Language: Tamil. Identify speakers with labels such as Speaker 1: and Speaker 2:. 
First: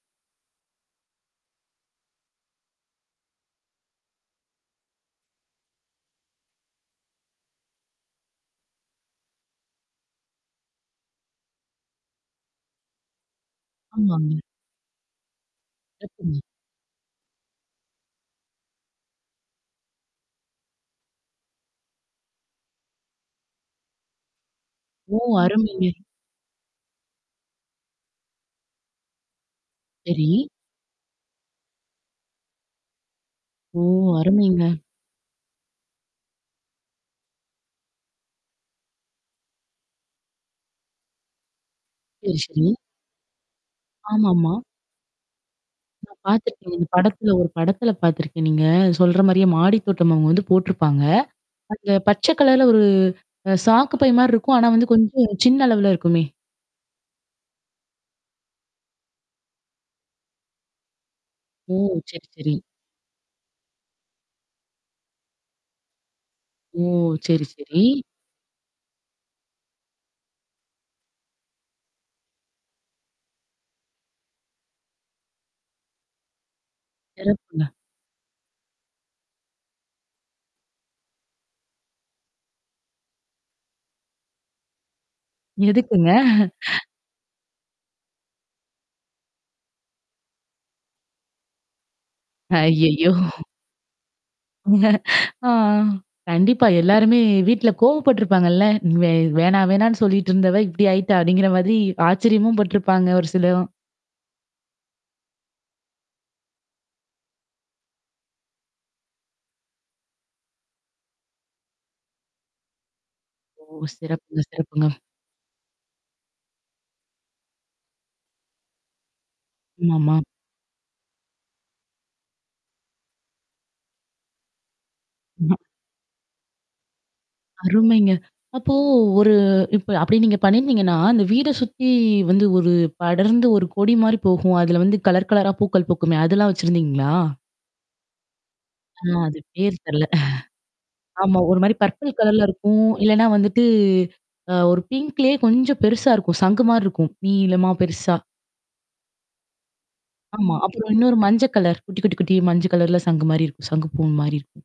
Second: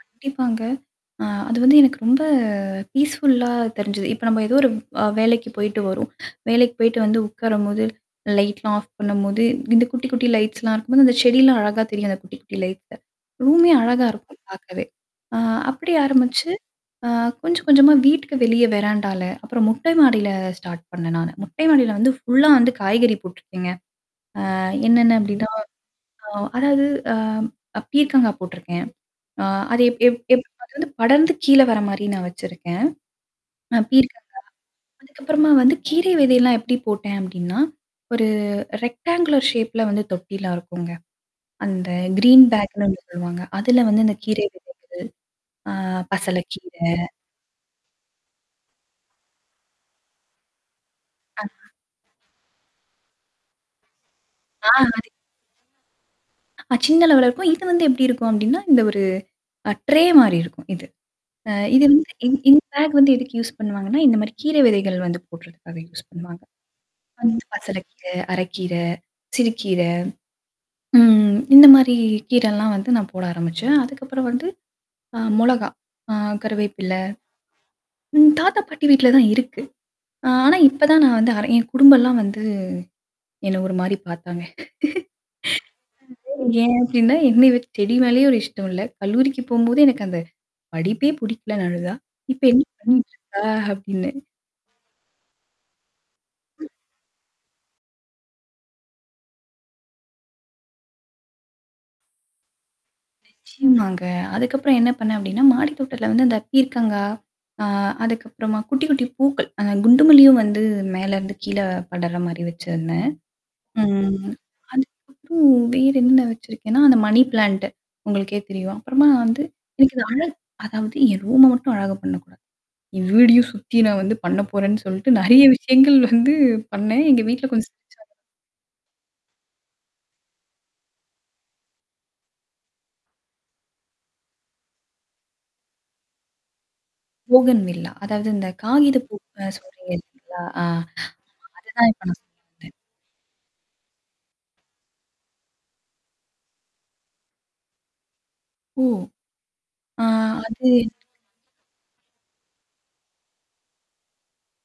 Speaker 1: கண்டிப்பாங்க. ஆ அது வந்து எனக்கு ரொம்ப பீஸ்ஃபுல்லா தெரிஞ்சுது. இப்ப நம்ம ஏதோ ஒரு அ வேலைக்கு போயிட்டு வரோம். வேலைக்கு போயிட்டு வந்து உக்காரும்போது. லைட்லாம் ஆஃப் பண்ணும்போது இந்த குட்டி குட்டி லைட்ஸ்லாம் இருக்கும்போது, அந்த செடிலாம் அழகா தெரியும் அந்த குட்டி குட்டி லைட்ல. ரூமே அழகா இருக்கும்
Speaker 2: ஆமாங்கா.
Speaker 1: பாக்கவே. ஆ அப்படி
Speaker 2: சிறப்புங்க.
Speaker 1: ஆரம்பிச்சு, அ கொஞ்சம் கொஞ்சமா வீட்டுக்கு வெளிய வெறாண்டால அப்புறம் மொட்டை மாடியில ஸ்டார்ட் பண்ணேன் நான். மொட்டை மாடியில வந்து ஃபுல்லா வந்து காய்கறி போட்டுருக்கேங்க. ஆ என்னென்ன
Speaker 2: ஓ!
Speaker 1: அப்டின்னா
Speaker 2: அருமைங்க.
Speaker 1: ஆ அதாவது அ அ பீர்கங்கா போட்டுருக்கேன். ஆ அது எப் எப்
Speaker 2: சரி.
Speaker 1: எப் அது வந்து படர்ந்து கீழ வர மாரி நான் வச்சிருக்கேன். அ
Speaker 2: ஓ!
Speaker 1: பீர்கங்கா.
Speaker 2: அருமைங்க.
Speaker 1: அதுக்கப்புறமா வந்து கீரை விதையெல்லாம் எப்படி போட்டேன் அப்படின்னா? ஒரு ரெக்ட்டாங்குலோர் ஷேப்ல வந்து தொட்டிலாம் இருக்குங்க. அந்த
Speaker 2: சரி,
Speaker 1: கிரீன்
Speaker 2: சரி.
Speaker 1: பேக்ன்னு ஒண்ணு சொல்லுவாங்க. அதுல வந்து அந்த கீரை
Speaker 2: ஆமாமா.
Speaker 1: விதைகள். ஆ
Speaker 2: நான்
Speaker 1: பசலை
Speaker 2: பாத்திருக்கேங்க.
Speaker 1: கீரை.
Speaker 2: இந்த படத்துல ஒரு படத்துல பாத்துருக்கேன் நீங்க சொல்ற மாரியே மாடி தோட்டம் அவங்க வந்து போட்டுருப்பாங்க.
Speaker 1: ஆஹ.
Speaker 2: அந்த பச்சை கலர்ல ஒரு சாக்கு பை மாரி இருக்கும். ஆனா
Speaker 1: ஆ
Speaker 2: வந்து
Speaker 1: சரி.
Speaker 2: கொஞ்சம் சின்ன அளவுல இருக்குமே.
Speaker 1: அ சின்ன லெவல்ல இருக்கும். இது வந்து எப்படி இருக்கும் அப்டின்னா, இந்த ஒரு ட்ரே மாறியிருக்கும். இது. அ
Speaker 2: ஓ!
Speaker 1: இது வந்து
Speaker 2: சரி,
Speaker 1: இ
Speaker 2: சரி.
Speaker 1: இந்த பேக் வந்து எதுக்கு யூஸ் பண்ணுவாங்கன்னா, இந்த மாரி கீரை விதைகள் வந்து போடறதுக்காக யூஸ் பண்ணுவாங்க.
Speaker 2: ஓ!
Speaker 1: அந்த
Speaker 2: சரி,
Speaker 1: பசலை
Speaker 2: சரி.
Speaker 1: கீரை, அரைக்கீரை. சிறுக்கீரை. ம். இந்த மாரி கீரல்லாம் வந்து நான் போட ஆரம்பிச்சேன். அதுக்கப்புறம் வந்து. அ மிளகாய் ஆ கரிவேப்பிலை.
Speaker 2: சிறப்புங்க.
Speaker 1: ம் தாத்தா பாட்டி வீட்ல தான் இருக்கு. ஆ ஆனா இப்ப தான் நான் வந்து அர என் குடும்பல்லாம் வந்து என்ன ஒரு மாரி பாத்தாங்க.
Speaker 2: எதுக்குங்க.
Speaker 1: ஏன் அப்டின்னா என்ன [unintelligible] செடி மேலேயும் 1 இஷ்டம் இல்ல. கல்லூரிக்கு போம்போது எனக்கு அந்த படிப்பே புடிக்கலனு அழுதா? இப்ப என்ன
Speaker 2: ஐயய்யோ!
Speaker 1: பண்ணிட்டு இருக்கா? அப்டின்னு.
Speaker 2: ஆ, கண்டிப்பா எல்லாருமே வீட்ல கோவப்பட்டுருப்பாங்கல்ல? இவ "வேணா வேணான்னு சொல்லிட்டு இருந்தவ இப்டடி ஆயிட்டா" அப்டிங்கிற மாதிரி ஆச்சரியமும் பட்டுருப்பாங்க ஒரு சிலவும்.
Speaker 1: நிச்சயமாங்க. அதுக்கப்புறம் என்ன பண்ணேன் அப்டின்னா, மாடித்தோட்டத்துல வந்து அந்த பீர்கங்கா, ஆ அதுக்கப்புறமா குட்டி குட்டி பூக்கள், அந்த குண்டு மல்லியும் வந்து மேலருந்து கீழ படர்ற மாரி வச்சருந்தேன்.
Speaker 2: ஓ!
Speaker 1: ம்.
Speaker 2: சிறப்புங்க, சிறப்புங்க.
Speaker 1: அதுக்கப்புறம் வேறென்ன வச்சிருக்கேன்னா, அந்த மணி பிளான்ட். உங்களுக்கே தெரியும். அப்புறமா வந்து எனக்கு இந்த
Speaker 2: ஆமாமா.
Speaker 1: அழகு அதாவது என் ரூம மட்டும் அழகா பண்ணக்கூடாது. என் வீடயும் சுத்தி நான் வந்து பண்ண போறேன்னு சொல்லிட்டு நெறைய
Speaker 2: [unintelligible]
Speaker 1: விஷயங்கள் வந்து பண்ணேன். எங்க வீட்ல கொஞ்சம்
Speaker 2: அருமைங்க.
Speaker 1: சிரிச்சாங்க.
Speaker 2: அப்போ ஒரு இப்ப அப்படி நீங்க பண்ணிருந்தீங்கன்னா, அந்த வீட சுத்தி வந்து ஒரு படர்ந்து ஒரு கொடி மாரி போகும். அதுல வந்து கலர் கலரா பூக்கள் பூக்குமே! அதெல்லாம் வச்சிருந்தீங்களா?
Speaker 1: போகன் வில்லா. அதாவது இந்த காகித
Speaker 2: ஆ அது
Speaker 1: பூனு
Speaker 2: பேர்
Speaker 1: சொல்றீங்க
Speaker 2: தெரில.
Speaker 1: இல்லயா? அ
Speaker 2: ஆமா. ஒரு
Speaker 1: அத
Speaker 2: மாரி
Speaker 1: தான் நான் இப்ப
Speaker 2: பர்பல்
Speaker 1: சொல்ல
Speaker 2: கலர்ல
Speaker 1: வந்தேன்.
Speaker 2: இருக்கும். இல்லன்னா வந்துட்டு அ ஒரு பிங்க்லயே கொஞ்சம் பெருசா இருக்கும். சங்கு மாரி இருக்கும். நீீலமா பெருசா.
Speaker 1: ஓ. ஆ
Speaker 2: ஆமா.
Speaker 1: அது
Speaker 2: அப்புறம்
Speaker 1: எ
Speaker 2: இன்னொரு மஞ்ச கலர், குட்டி குட்டி குட்டி, மஞ்ச கலர்ல சங்கு மாரி இருக்கும். சங்கு பூ மாரி இருக்கும்.